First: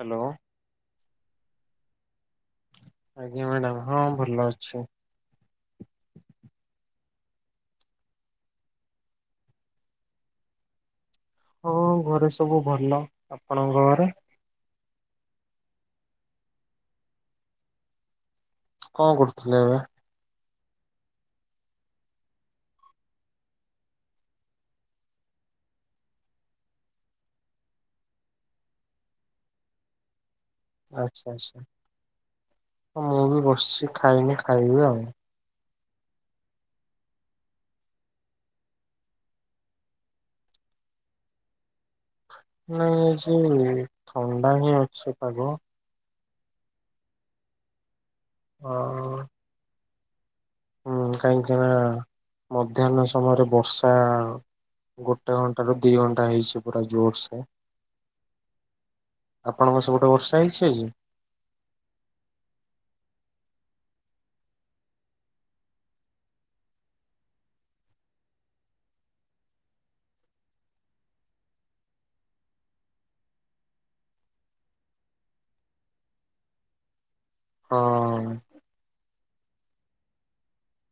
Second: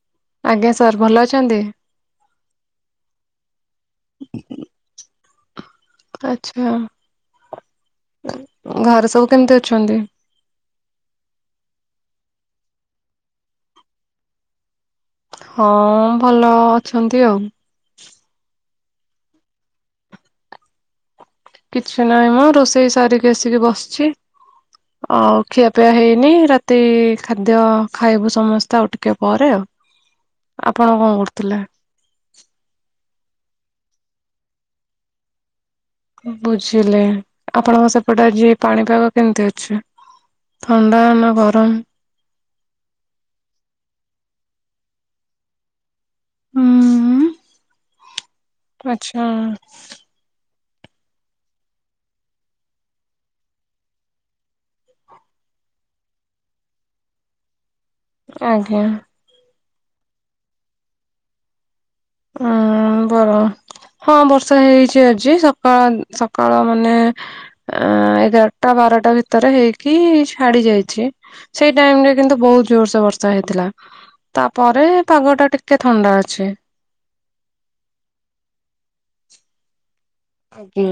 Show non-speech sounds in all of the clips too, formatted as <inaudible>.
Hello. ଆଜ୍ଞା sir ଭଲ ଅଛନ୍ତି? ଆଜ୍ଞା ମାଡ଼ାମ୍ ହଁ ଭଲ ଅଛି। ଆଚ୍ଛା ଉ ଘରେ ସବୁ କେମତି ଅଛନ୍ତି? ହୋ ଘରେ ସବୁ ଭଲ। ଆପଣଙ୍କ ଘରେ? ହଁ ଭଲ ଅଛନ୍ତି ଆଉ। କଁ କରୁଥୁଲେ ଏବେ? କିଛି ନାହିଁ ମ ରୋଷେଇ ସାରିକି ଆସିକି ବସଛି। ଆଉ ଖିଆପିଆ ହେଇନି ରାତି ଖାଦ୍ୟ ଖାଇବୁ ସମସ୍ତେ ଆଉ ଟିକେ ପରେ ଆଉ। ଆପଣ କଣ ଆଚ୍ଛା କରୁଥିଲେ? ଆଚ୍ଛା ହ ମୁଁ ବି ବସିଛି ଖାଇନି ଖାଇବି ଆଉ। ବୁଝିଲେ ଆପଣଙ୍କ ସେପଟେ ଆଜି ପାଣିପାଗ କେମତି ଅଛି? ଥଣ୍ଡା ନାଁ ଗରମ୍? ନାଇଁ ଏ ଯେ ଥଣ୍ଡା ହିଁ ଅଛି ପାଗ। ଉଁ ଉଁ ପୁ ଆଉ ଆଚ୍ଛା। ହୁଁ କାହିଁକି ନା ମଧ୍ୟାହ୍ନ ସମୟରେ ବର୍ଷା ଗୋଟେ ଘଣ୍ଟାରୁ ଦି ଘଣ୍ଟା ହେଇଛି ପୁରା ଜୋରସେ। ଆଜ୍ଞା। ଆପଣଙ୍କ ସେପଟେ ବର୍ଷ ହେଇଛି ଆଜି? ଧଆଁ ବର ହଁ ବର୍ଷା ହେଇଚି ଆଜି ସକାଳ ସକାଳ ମାନେ ଆ ଏଗାରଟା ବାରଟା ଭିତରେ ହେଇକି ଛାଡ଼ି ଯାଇଛି। ସେଇ ଟାଇମ୍ ରେ କିନ୍ତୁ ବହୁତ ଜୋରସେ ବର୍ଷା ହେଇଥିଲା। ତାପରେ ପାଗଟା ଟିକେ ଥଣ୍ଡା ଅଛି। ହଁ। ଆଜ୍ଞ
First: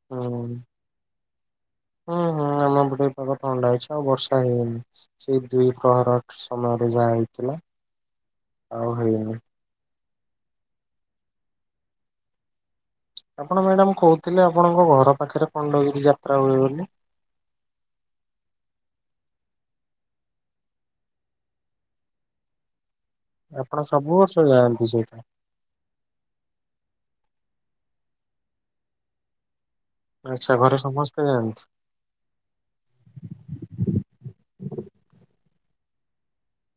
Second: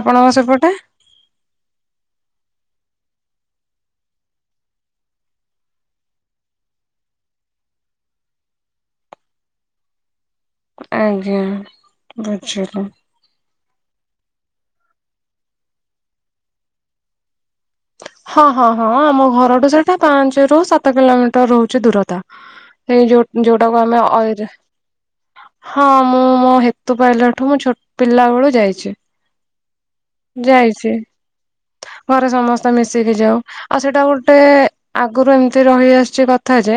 ଆପଣଙ୍କ ସେପଟେ? ହଁ ହଁ ଆମ ପଟେ ବି ପାଗ ଥଣ୍ଡା ଅଛି ଆଉ ବର୍ଷା ହେଇନି। ସେଇ ଦୁଇ ପ୍ରହର ସମୟରେ ଯାହା ହେଇଥିଲା ଆଉ ହେଇନି। ଆଜ୍ଞା ବୁଝିଲୁ। ଆପଣ ମ୍ୟାଡ଼ାମ୍ କହୁଥିଲେ ଆପଣଙ୍କ ଘର ପାଖରେ ଖଣ୍ଡଗିରି ଯାତ୍ରା ହୁଏ ବୋଲି। ହଁ ହଁ ହଁ ଆମ ଘରଠୁ ସେଟା ପାଞ୍ଚ ରୁ ସାତ କିଲୋମିଟର ରହୁଛି ଦୂରତା। ସେ ଯୋଉ ଯୋଉଟା କୁ ଆପଣ ଆମେ ସବୁ ବର୍ଷ ଅଇ ଯାଆନ୍ତି ସେଇଟା ହଁ ମୁଁ ମୋ ହେତୁ ପାଇଲା ଠୁ ମୁଁ ଛୋଟ ପିଲା ବେଳୁ ଯାଇଛି। ଆଚ୍ଛା ଘରେ ଯାଇଛି ସମସ୍ତେ ଯାଆନ୍ତି ଘରେ ସମସ୍ତେ ତ ମିଶିକି ଯାଉ ଆଉ ସେଇଟା ଗୋଟେ ଆଗରୁ ଏମିତି ରହିଆସିଛି କଥା ଯେ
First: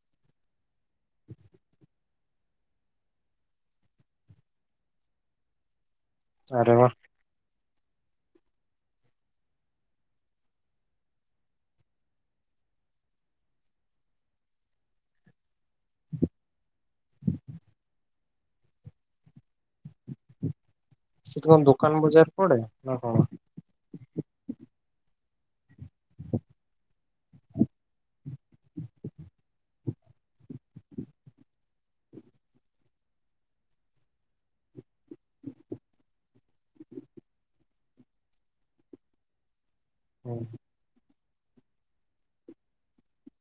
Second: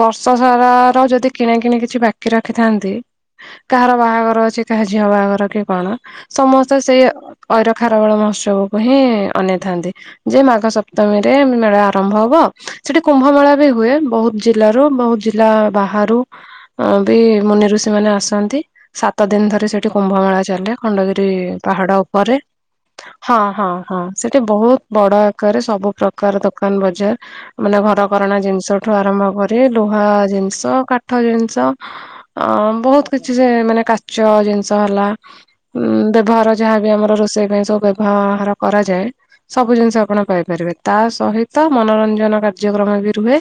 ବର୍ଷ ସାରା ର ଯଦି କିଣା କିଣି କିଛି ବା କି ରଖିଥାନ୍ତି କାହାର ବାହାଘର ଅଛି କାହା ଝିଅ ବାହାଘର କି କଣ। ଆରେ ସମସ୍ତେ ବା। ସେଇ ଐର ଖାରବେଳ ମହୋତ୍ସବକୁ ହିଁ ଅନେଇଥାନ୍ତି। ଯେ ମାଘ ସପ୍ତମୀ ରେ ମେଳା ଆରମ୍ଭ ହବ ସେଠି କୁମ୍ଭ ମେଳା ବି ହୁଏ। ବହୁତ ଜିଲ୍ଲାରୁ ବହୁତ ଜିଲ୍ଲା ବାହାରୁ ବି ମୁନିଋଷି ମାନେ ଆସନ୍ତି। ସାତ ଦିନ ଧରି ସେଠି କୁମ୍ଭ ମେଳା ଚାଲେ। ଖଣ୍ଡଗିରି ସେଠି କଣ ପାହାଡ ଦୋକାନ ବଜାର ଉପରେ ପଡେ ନା କଣ? ହଁ ହଁ ହଁ ସେଠି ବହୁତ ବଡ ଆକାରରେ ସବୁ ପ୍ରକାର ଦୋକାନ ବଜାର। ମାନେ ଘରକରଣା ଜିନିଷଠୁ ଆରମ୍ଭ କରି ଲୁହା ଜିନିଷ କାଠ ଜିନିଷ ଅ ବହୁତ କିଛି ସେ ମାନେ କାଚ ଜିନିଷ ହେଲା। ଉଁ ବ୍ୟବହାର ଯାହାବି ଆମର ରୋଷେଇ ପାଇଁ ସବୁ ବ୍ୟବହାର କରାଯାଏ ସବୁ ଜିନିଷ। ଆପଣ ହୁଁ। ପାଇପାରିବେ ତା ସହିତ ମନୋରଞ୍ଜନ କାର୍ଯ୍ୟକ୍ରମ ବି ରୁହେ।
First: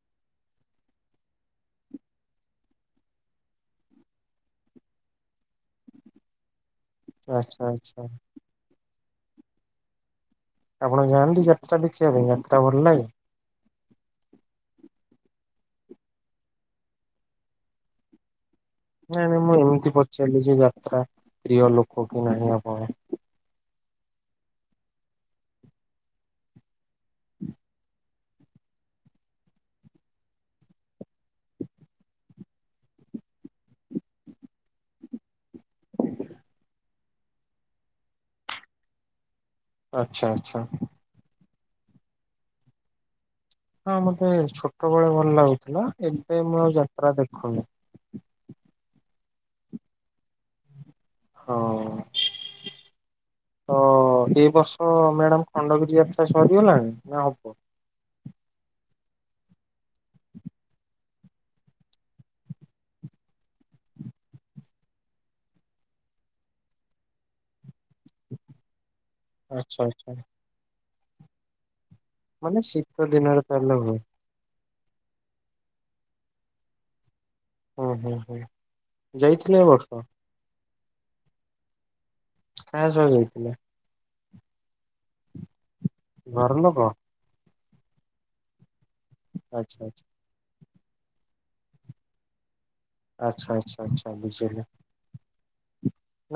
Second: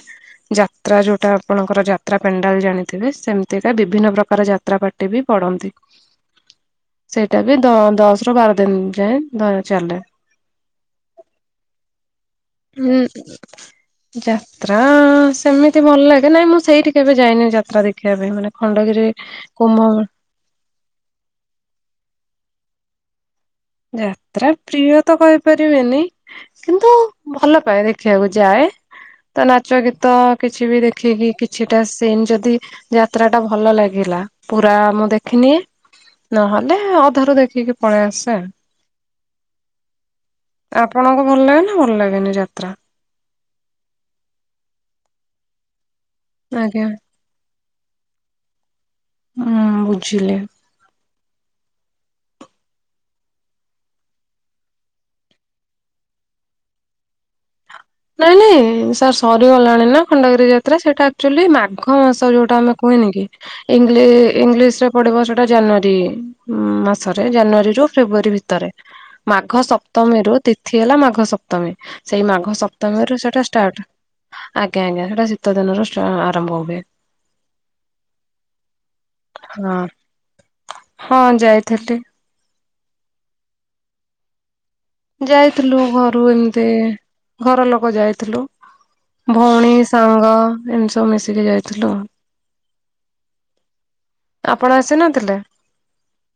ଯାତ୍ରା ଯୋଉଟା ଆପଣଙ୍କର ଯାତ୍ରା ପେଣ୍ଡାଲ ଜାଣିଥିବେ ସେମିତିକା ବିଭିନ୍ନ ପ୍ରକାର ଯାତ୍ରା ପାଟି। ଗୋଟେ ବି ପଡ଼ନ୍ତି। <inaudible> ସେଇଟା ବି ଦ ଆଚ୍ଛା ଦଶରୁ ବାର ଦିନ ଯାଏଁ ଧର ଚାଲେ। ଆପଣ ଯାଆନ୍ତି ଯାତ୍ରା ଦେଖିବା ପାଇଁ ଯାତ୍ରା? ଭଲ ହୁଁ। ଲାଗେ? ଯାତ୍ରା ସେମିତି ଭଲ ଲାଗେ ନାଇଁ ମୁଁ ସେଇଠି କେବେ ଯାଇନି ଯାତ୍ରା ଦେଖିବା ପାଇଁ ମାନେ ଖଣ୍ଡଗିରି କୁମର ଚାଲିଛି ଯାତ୍ରା ପ୍ରିୟ ଲୋକ କି ନାହିଁ ଆପଣ। ଯାତ୍ରା ପ୍ରିୟ ତ କହିପାରିବେନି କିନ୍ତୁ ଭଲ ପାଇବେ। ଦେଖିବାକୁ ଯାଏ ତ ନାଚ ଗୀତ କିଛି ବି ଦେଖିକି କିଛିଟା ସିନ୍ ଯଦି ଯାତ୍ରା ଟା ଭଲ ଲାଗିଲା ପୁରା ମୁଁ ଦେଖିନି। ନହେଲେ ଅଧାରୁ ଦେଖିକି ପଳେଇ ଆସେ। ଆଚ୍ଛା ଆଚ୍ଛା। ଆପଣଙ୍କୁ ଭଲ ଲାଗେନା ଭଲ ଲାଗେନି ଯାତ୍ରା? ହଁ ମତେ ଛୋଟବେଳେ ଭଲ ଲାଗୁଥିଲା ଏବେ ମୁଁ ଆଉ ଆଜ୍ଞା ଯାତ୍ରା ଦେଖୁନି। ହୁଁ ବୁଝିଲେ। ହଁ। ତ ଏ ବର୍ଷ ମ୍ୟାଡ଼ାମ୍ ଖଣ୍ଡଗିରି ଯାତ୍ରା ସରିଗଲାଣି ନା ହବ? ନାଇଁ ନାଇଁ ସାର୍ ସରିଗଲାଣି ନା ଖଣ୍ଡଗିରି ଯାତ୍ରା ସେଇଟା ଆକ୍ଚୁଆଲି ମାଘ ମାସ ଯୋଉଟା ଆମେ କୁହେନି କି। ଇଂଲି ଇଂଲିଶ ରେ ପଡିବ ସେଟା ଜାନୁଆରୀ। ଉଁ ମାସରେ ଜାନୁଆରୀ ରୁ ଫେବୃଆରୀ ଭିତରେ। ମାଘ ଆଚ୍ଛା ଆଚ୍ଛା। ସପ୍ତମୀରୁୁ ତିଥି ହେଲା ମାଘ ସପ୍ତମୀ ସେଇ ମାଘ ମାନେ ଶୀତ ସପ୍ତମୀରୁ ଦିନରେ ସେଟା ତାହେଲେ ଷ୍ଟାର୍ଟ। ହୁଏ ଆଜ୍ଞା ଆଜ୍ଞା ସେଇଟା ଶୀତ ଦିନରୁ ଷ୍ଟା ଆରମ୍ଭ ହୁଏ। ହୁଁ ହୁଁ ହୁଁ ଯାଇଥିଲେ ହଁ ବର୍ଷ। ହଁ ଯାଇଥିଲି। କାହା ସହ ଯାଇଥିଲେ? ଯାଇଥିଲୁ ଘରୁ ଘର ଏମିତି ଲୋକ ଘର ଲୋକ ଯାଇଥିଲୁ। ଭଉଣୀ ଆଚ୍ଛା ଆଚ୍ଛା ସାଙ୍ଗ ଏମିତି ସବୁ ମିଶିକି ଯାଇଥିଲୁ ଆଉ। ଆଚ୍ଛା ଆଚ୍ଛା ଆଚ୍ଛା ବୁଝିଲେ। ସେ ନଦେଲେ।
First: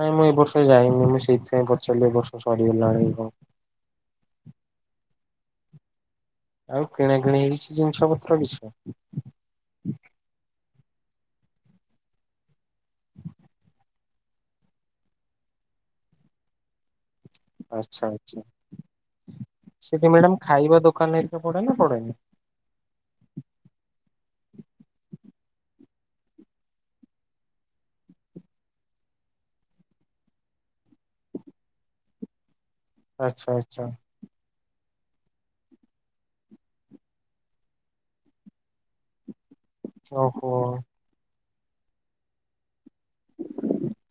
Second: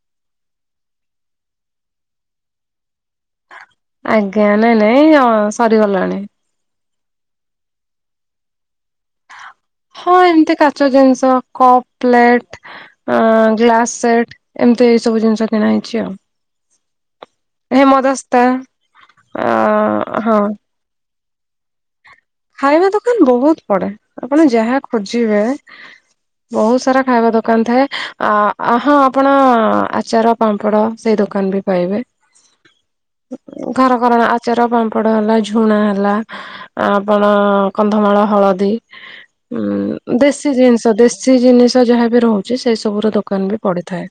ନାଇଁ ମୁଁ ଏ ବର୍ଷ ଯାଇନି ମୁଁ ସେଇଥିପାଇଁ ପଚାରିଲି ଏ ବର୍ଷ ସରିଗଲାଣି କି କଣ? ଆଜ୍ଞା ନାଇଁ ନାଇଁ ଅଁ ସରିଗଲାଣି। ଆଉ କିଣା କିିଣି ହେଇଛି ଜିନିଷ ପତ୍ର କିଛି? ହଁ ଏମିତି କାଚ ଜିନିଷ କପ, ପ୍ଲେଟ, ଆଁ ଗ୍ଲାସ ସେଟ ଏମତି ଏଇ ସବୁ ଜିନିଷ କିଣା ହେଇଛି ଆଉ। ଆଚ୍ଛା ଆଛା ହେମଦସ୍ତା ସେଟା ଅ ହଁ ମ୍ୟାଡ଼ାମ ଖାଇବା ଦୋକାନ ହେରିକା ପଡେ ନା ପଡେନି? ଖାଇବା ଦୋକାନ ବହୁତ ପଡେ ଆପଣ ଯାହା ଖୋଜିବେ ବହୁତ ସାରା ଖାଇବା ଦୋକାନ ଥାଏ ଆ ହଁ ଆପଣ ଆଚାର ପାମ୍ପଡ ସେଇ ଦୋକାନ ବି ପାଇବେ। <inaudible> ଆଚ୍ଛା ଘର କରଣା ଆଚାର ପାମ୍ପଡ ହେଲା ଝୁଣା ହେଲା ଆ ଆପଣ କନ୍ଧମାଳ ହଳଦୀ ଉ ଓହୋ। ଦେଶୀ ଜିନିଷ ଦେଶୀ ଦେଶୀ ଜିନିଷ ଯାହାବି ରହୁଛି ସେଇ ସବୁ ର ଦୋକାନ ବି ପଡିଥାଏ।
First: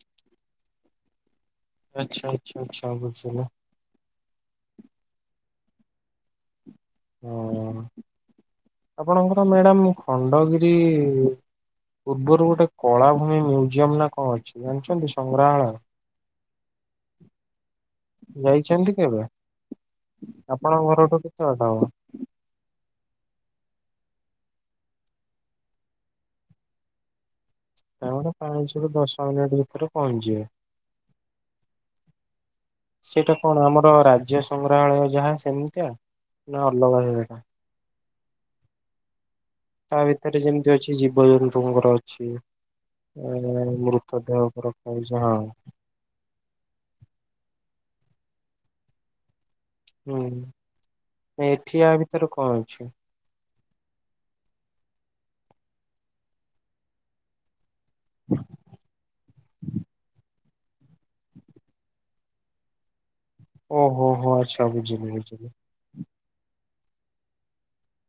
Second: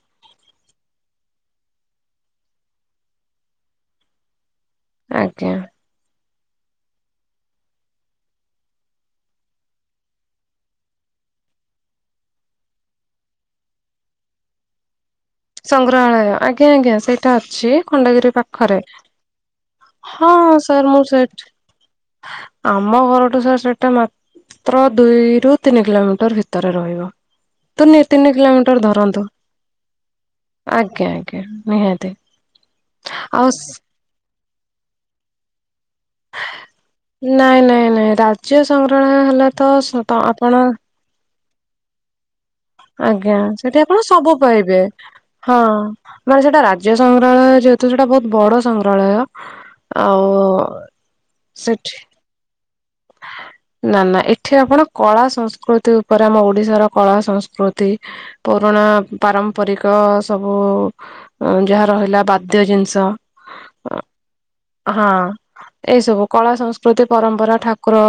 ଆଚ୍ଛା ଆଚ୍ଛା ଆଚ୍ଛା <unintelligible> ଆଜ୍ଞା। ହଁ ଆପଣଙ୍କର ମ୍ୟାଡ଼ାମ ଖଣ୍ଡଗିରି ପୂର୍ବରୁ ଗୋଟେ କଳାଭୂମି ମ୍ୟୁଜିୟମ ନା କଣ ଅଛି ଜାଣିଛନ୍ତି ସଂଗ୍ରହାଳୟ? ପ୍ରଳୟ ଆଜ୍ଞା ଆଜ୍ଞା ସେଇଟା ଅଛି। ଖଣ୍ଡଗିରି ପାଖରେ ଯାଇଛନ୍ତି କେବେ? ହଁ ସାର୍ ଆପଣଙ୍କ ମୁଁ ଘରଠୁ କେତେ ସେଠ ବାଟ ହବ? ଆମ ଘରଠୁ ସାର୍ ସେଟା ମାତ୍ର ଦୁଇ ରୁ ତିନି କିଲୋମିଟର ଭିତରେ ରହିବ। ତିନି ତିନି ଆମର କିଲୋମିଟର ପାଞ୍ଚରୁୁ ଧରନ୍ତୁ ଦଶ ମିନିଟ ଭିତରେ ପହଞ୍ଚିବେ। ଆଜ୍ଞା ଆଜ୍ଞା ନିହାତି। ସେଇଟା ଆଉ କଣ ଆମର ରାଜ୍ୟ ସଂଗ୍ରହାଳୟ ଯାହା ସେମିତିଆ? ନା ଅଲଗା ହେଇଗଲା? ନାଇଁ ନାଇଁ ନାଇଁ ରାଜ୍ୟ ସଂଗ୍ରହାଳୟ ହେଲା ତା ତ ଭିତରେ ଆପଣ ଯେମିତି ଅଛି ଜୀବଜନ୍ତୁଙ୍କର ଅଛି ଆଜ୍ଞା ଏ ସେଠି ଆପଣ ସବୁ ମୃତଦେହକୁ ପାଇବେ ରଖାଯାଇଛି ହଁ। ମାନେ ସେଟା ରାଜ୍ୟ ସଂଗ୍ରହାଳୟ ଯେହେତୁ ସେଟା ବହୁତ ବଡ ସଂଗ୍ରହାଳୟ। ହୁଁ ଆଉ ଏଠି ସେଠି ଆ ଭିତରେ କଣ ଅଛି? ନା ନା ଏଠି ଆପଣ କଳା ସଂସ୍କୃତି ଉପରେ ଆମ ଓଡିଶାର କଳା ସଂସ୍କୃତି ତି ପୁରୁଣା ପାରମ୍ପରିକ ସବୁ ଯାହା ରହିଲା ଵା ଖାଦ୍ୟ ଜିନିଷ ଓହୋ ହୋ ଆଚ୍ଛା ହଁ ବୁଝିଲି ବୁଝିଲି। ଏଇ ସବୁ କଳା ସଂସ୍କୃତି ପରମ୍ପରା ଠାକୁ ଠାକୁର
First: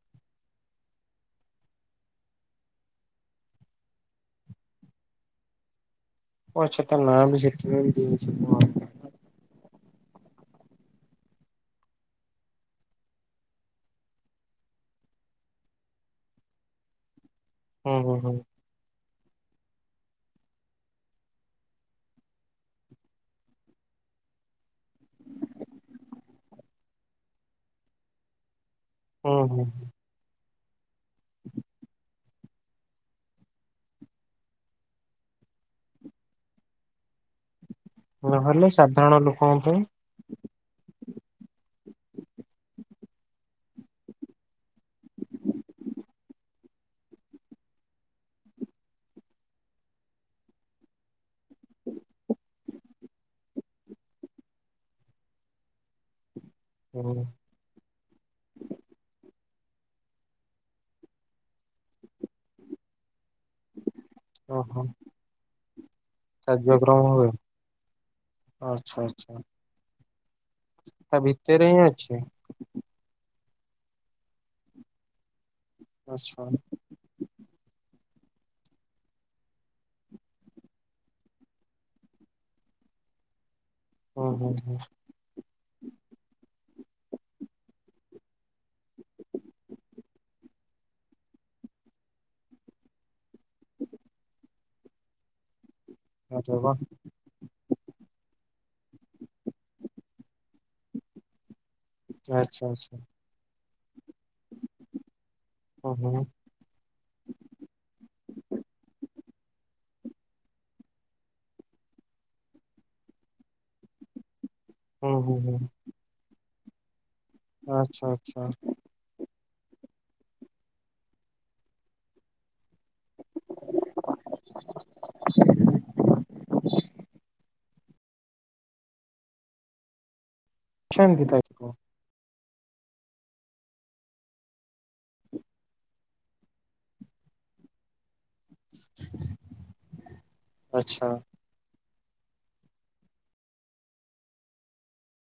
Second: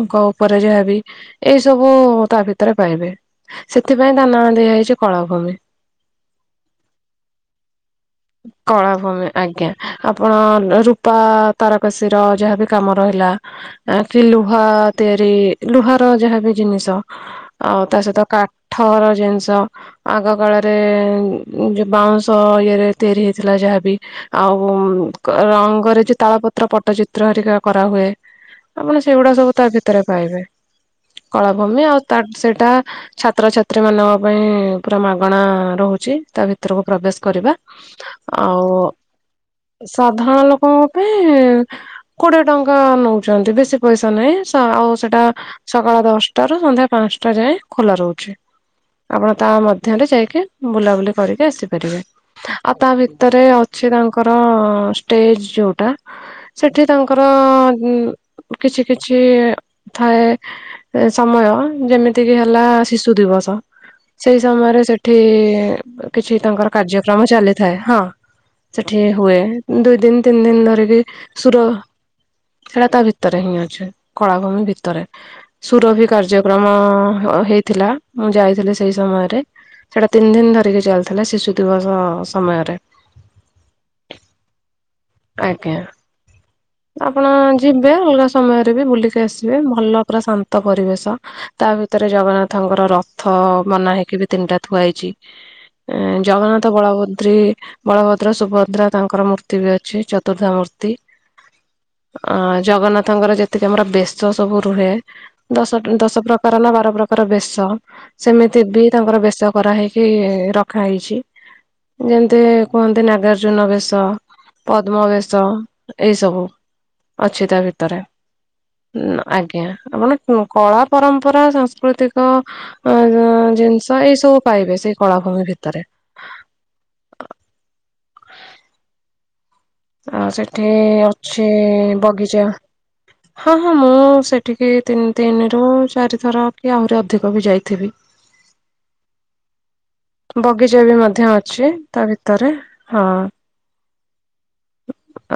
ଙ୍କ ଉପରେ ଯାହାବି ଏଇ ସବୁ ତା ଭିତରେ ପାଇବେ। ସେଥିପାଇଁ ତା ନା ଦିଆ ହେଇଛି କଳାଭୂମି। ହଁ ସେତ ନାଁ ବି ସେତେ କଳା ଭୂମି ଆଜ୍ଞା। ଆପଣ ରୂପା ତାରକସୀ ର ଯାହାବି କାମ ରହିଲା ଆ କି ଲୁହା ତିଆରି ଲୁହା ର ଯାହାବ ଜିନିଷ ଆଉ ହୁଁ ତା ହୁଁ ସହିତ ହୁଁ। କା କାଠର ଜିନିଷ ଆଗ କାଳରେ ଯୋଉ ବାଉଁଶ ଇଏରେ ତିଆରି ହୋଇଥିଲା ଯାହାବି ଆଉ ରଙ୍ଗରେ ଯୋଉ ତାଳ ପତ୍ର ପଟ୍ଟଚିତ୍ର ହରିକା କରାହୁଏ ଆପଣ ସେଗୁଡା ହୁଁ ସବୁ ହୁଁ ତା ଭିତରେ ପାଇବେ କଳାଭୂମି ଆଉତା ସେଇଟା ଛାତ୍ରଛାତ୍ରୀ ମାନଙ୍କ ପାଇଁ ପୁରା ମାଗଣା ରହୁଛି ତା ଭିତରକୁ ପ୍ରବେଶ କରିବା। ନହେଲେ ଆଉ ସାଧାରଣ ଲୋକ ପାଇଁ ସାଧାରଣ ଲୋକଙ୍କ ପାଇଁ କୋଡିଏ ଟଙ୍କା ନଉଛନ୍ତି ବେଶୀ ପଇସା ନାହିଁ ସ ଆଉ ସେଟା ସକାଳ ଦଶଟାରୁ ସନ୍ଧ୍ୟା ପାଞ୍ଚଟା ଯାଏଁ ଖୋଲା ରହୁଛି। ଆପଣ ତା ମଧ୍ୟରେ ଯାଇକି ବୁଲାବୁଲି କରିକି ଆସିପାରିବେ। ଆଉ ତା ଭିତରେ ଅଛି ତାଙ୍କର ଷ୍ଟେଜ ଯୋଉଟା ସେଠି ହୁଁ ତାଙ୍କର କିଛି କିଛି ଥାଏ ସମୟ ଯେମିତିକି ହେଲା ଶିଶୁ ଦିବସ ସେଇ ସମୟରେ ଓହୋ ସେଠି କିଛି ତାଙ୍କର କାର୍ଯ୍ୟକ୍ରମ ଚାଲିଥାଏ ହଁ। ଆଚ୍ଛା ସେଠି ଆଚ୍ଛା ହୁଏ ଦୁଇ ଦିନ ତିନି ଦିନ ଧରିକି ତା ସୁର ଭିତରେ ହିଁ ଅଛି ହେଲା ତା ଭିତରେ ଭିତରେ ହିଁ ଅଛି କଳାଭୂମି ଭିତରେ ସୁରଭ ଆଚ୍ଛା। କାର୍ଯ୍ୟକ୍ରମ ହେଇଥିଲା। ମୁଁ ଯାଇଥିଲି ସେଇ ସମୟରେ ସେଇଟା ତିନି ଦିନ ଧରିକି ଚାଲିଥିଲା। ଶିଶୁ ଦିବସ ସମୟରେ।। ଓହୋ ଆଜ୍ଞା ଆପଣ ଯିବେ ଅଲଗା। ସମୟରେ ବି ବୁଲିକି ଆସିବେ ଭଲ ପୁରା ଶାନ୍ତ ପରିବେଶ ତା ଭିତରେ ଜଗନ୍ନାଥଙ୍କର ରଥ ଅଥ ବନା ହେଇକି ବି ତିନିଟା ଥୁଆ ହେଇଛି। ଆରେ ଜଗନ୍ନାଥ ବା ବଳଭଦ୍ର୍ରୀ ବଳଭଦ୍ର ସୁଭଦ୍ରା ତାଙ୍କର ମୂର୍ତ୍ତି ବି ଅଛି। ଚତୁର୍ଦ୍ଧ ମୂର୍ତ୍ତି।। ଅ ଆଚ୍ଛା ଆଚ୍ଛା ଜଗନ୍ନାଥଙ୍କର ଯେତିକି ଆମର ବେଶ ସବୁ ରୁହେ ଦଶ ହୁଁ ହୁଁ ଦଶ ପ୍ର। ଦଶ ନା ବାର ପ୍ରକାର ବେଶ। ସେମିତି ବି ତାଙ୍କର ବେଶ କରାହେଇକି ରଖା ହେଇଛି। ଯେମିତି କୁହନ୍ତି ନାଗାର୍ଜୁନ ବେଶ। ପଦ୍ମ ହୁଁ ହୁଁ ବସ ହୁଁ ଏଇ ସବୁ ଅଛି ତା ଭିତରେ। ଆଚ୍ଛା ଆଚ୍ଛା ଆଜ୍ଞା ମାନେ କଳା ପରମ୍ପରା ସାଂସ୍କୃତିକ। ଅ ଜିନିଷ ଏଇ ସବୁ ପାଇବେ ସେଇ କଳାଭୂମି ଭିତରେ। ଆଉ ସେଠି ଅଛି ବଗିଚା ହ ହଁ ହଁ ମୁଁ ସେଠିକି ତିନି ତିନିରୁ ଚାରିଥର କି ଆହୁରି ଅଧିକ ବି ଯାଇଥିବି। ବଗିଚା ବି ଆଚ୍ଛା ମଧ୍ୟ ଅଛି ତା ଭିତରେ ହଁ।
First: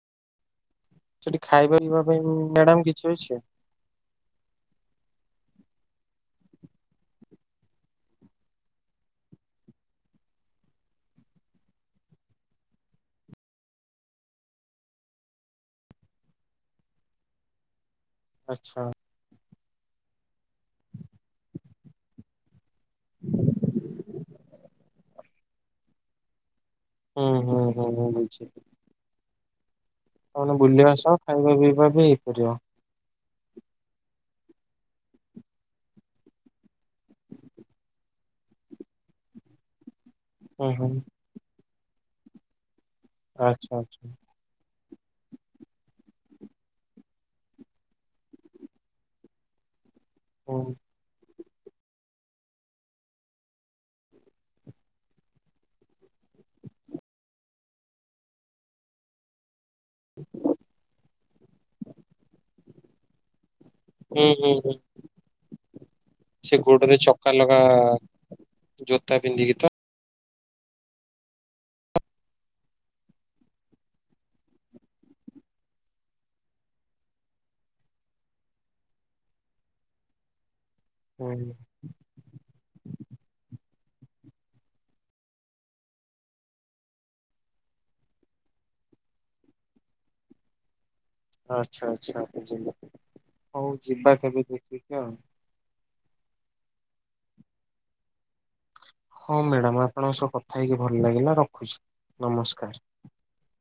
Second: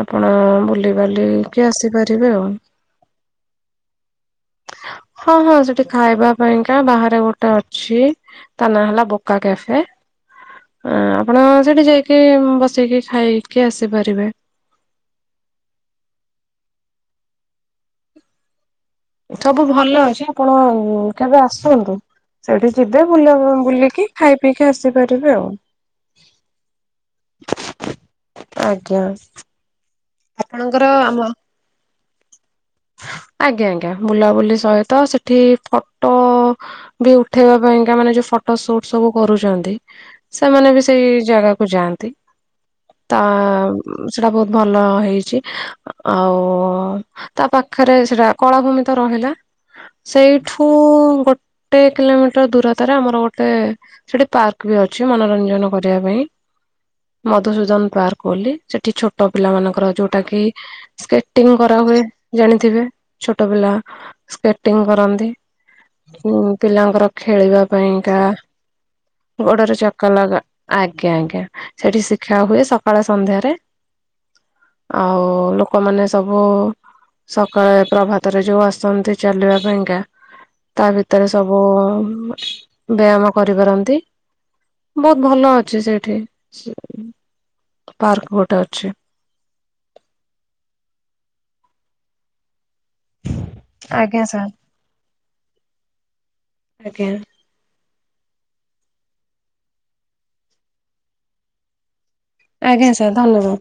ଆପଣ ବୁଲି ସେଠି ବଲିକି ଖାଇବା ପିଇବା ପାଇଁ ଆସିପାରିବେ ଆଉ। ମ୍ୟାଡାମ କିଛି ଅଛି। ହଁ ହଁ ସେଠି ଖାଇବା ପାଇଁକା ବାହାରେ ଗୋଟେ ଅଛି। ତା ନାଁ ହେଲା ବୋକା କ୍ୟାଫେ। ଆପଣ ସେଇଠି ଯାଇକି ବସେଇକି ଖାଇକି ଆସିପାରିବେ। ଆଚ୍ଛା ସବୁ ଭଲ ଅଛି ଆପଣ କେବେ ଆସନ୍ତୁ। ସେଇଠି ଯିବେ ବୁଲ ବୁଲିକି ଖାଇ ପିଇକି ଆସିପାରିବେ ଆଉ। ହଁ ହଁ ହଁ ଆଜ୍ଞା ବୁଲ ଆପଣଙ୍କର ବା ସହ ଆମ ଖାଇବା ପିଇବା ବି ହେଇପାରିବ। ଆଜ୍ଞା ଆଜ୍ଞା ବୁଲାବୁଲି ସହିତ ସେଠି ଫଟୋ ବି ଉଠେଇବା ପାଇଁକା ମାନେ ଯୋଉ। ଫଟ ସୁଟ ସବୁ କରୁଛନ୍ତି। ହୁଁ ସେମାନେ ବି ହୁଁ ସେଇ ଜାଗାକୁ ଯାଆନ୍ତି। ତା ଆଚ୍ଛା ଆଚ୍ଛା ସେଟା ବହୁତ ଭଲ ହେଇଛି। ଆଉ ତା ପାଖରେ ସେଇଟା କଳାଭୂମି ତ ରହିଲା ହୁଁ ସେଇଠୁ ଗୋ ଗୋଟେ କିଲୋମିଟର ଦୂରତରେ ଆମର ଗୋଟେ ସେଠି ପାର୍କ ବି ଅଛି ମନୋରଞ୍ଜନ କରିବା ପାଇଁ। ମଧୁସୂଦନ ପାର୍କ ବୋଲି ସେଠି ଛୋଟ ପିଲା ମାନଙ୍କର। ଯୋଉଟା କି ସ୍କେଟିଂ କରାହୁଏ। ଥିବେ ଛୋଟ ପିଲା ହୁଁ ହୁଁ ହୁଁ ସ୍କେଟିଂ କରନ୍ତି। ସେ ଗୋଡରେ ପିଲାଙ୍କର ଚକା ଲଗା ଖେଳିବା ପାଇଁକା ଜୋତା ପିନ୍ଧିକି ତ ବଡ଼। ଚକ ଲଗ ଆଜ୍ଞା ଆଜ୍ଞା ସେଠି ଶିଖା ହୁଏ। ସକାଳେ ସନ୍ଧ୍ୟାରେ ଆଉ ଲୋକମାନେ ସବୁ ସକାଳେ ପ୍ରଭାତରେ ଯୋଉ ଆସନ୍ତି ଚାଲିବା ପାଇଁକା। ତା ଭିତରେ ହୁଁ ସବୁ ବ୍ୟାୟାମ କରିପାରନ୍ତି। ବହୁତ ଭଲ ଅଛି ସେଠି ପାର୍କ ଗୋଟେ ଅଛି। ଆଚ୍ଛା ଆଚ୍ଛା ଆ ଯିବି ହଉ ଯିବା ଆଜ୍ଞା କେବେ ସାର୍ ଦେଖିକି ଆଉ। ଆଜ୍ଞା। ହଁ ମ୍ୟାଡାମ ଆପଣଙ୍କ ସହ କଥା ହେଇକି ଭଲ ଲାଗିଲା ରଖୁଚି। ଆଜ୍ଞା ସାର୍ ଧନ୍ୟବାଦ।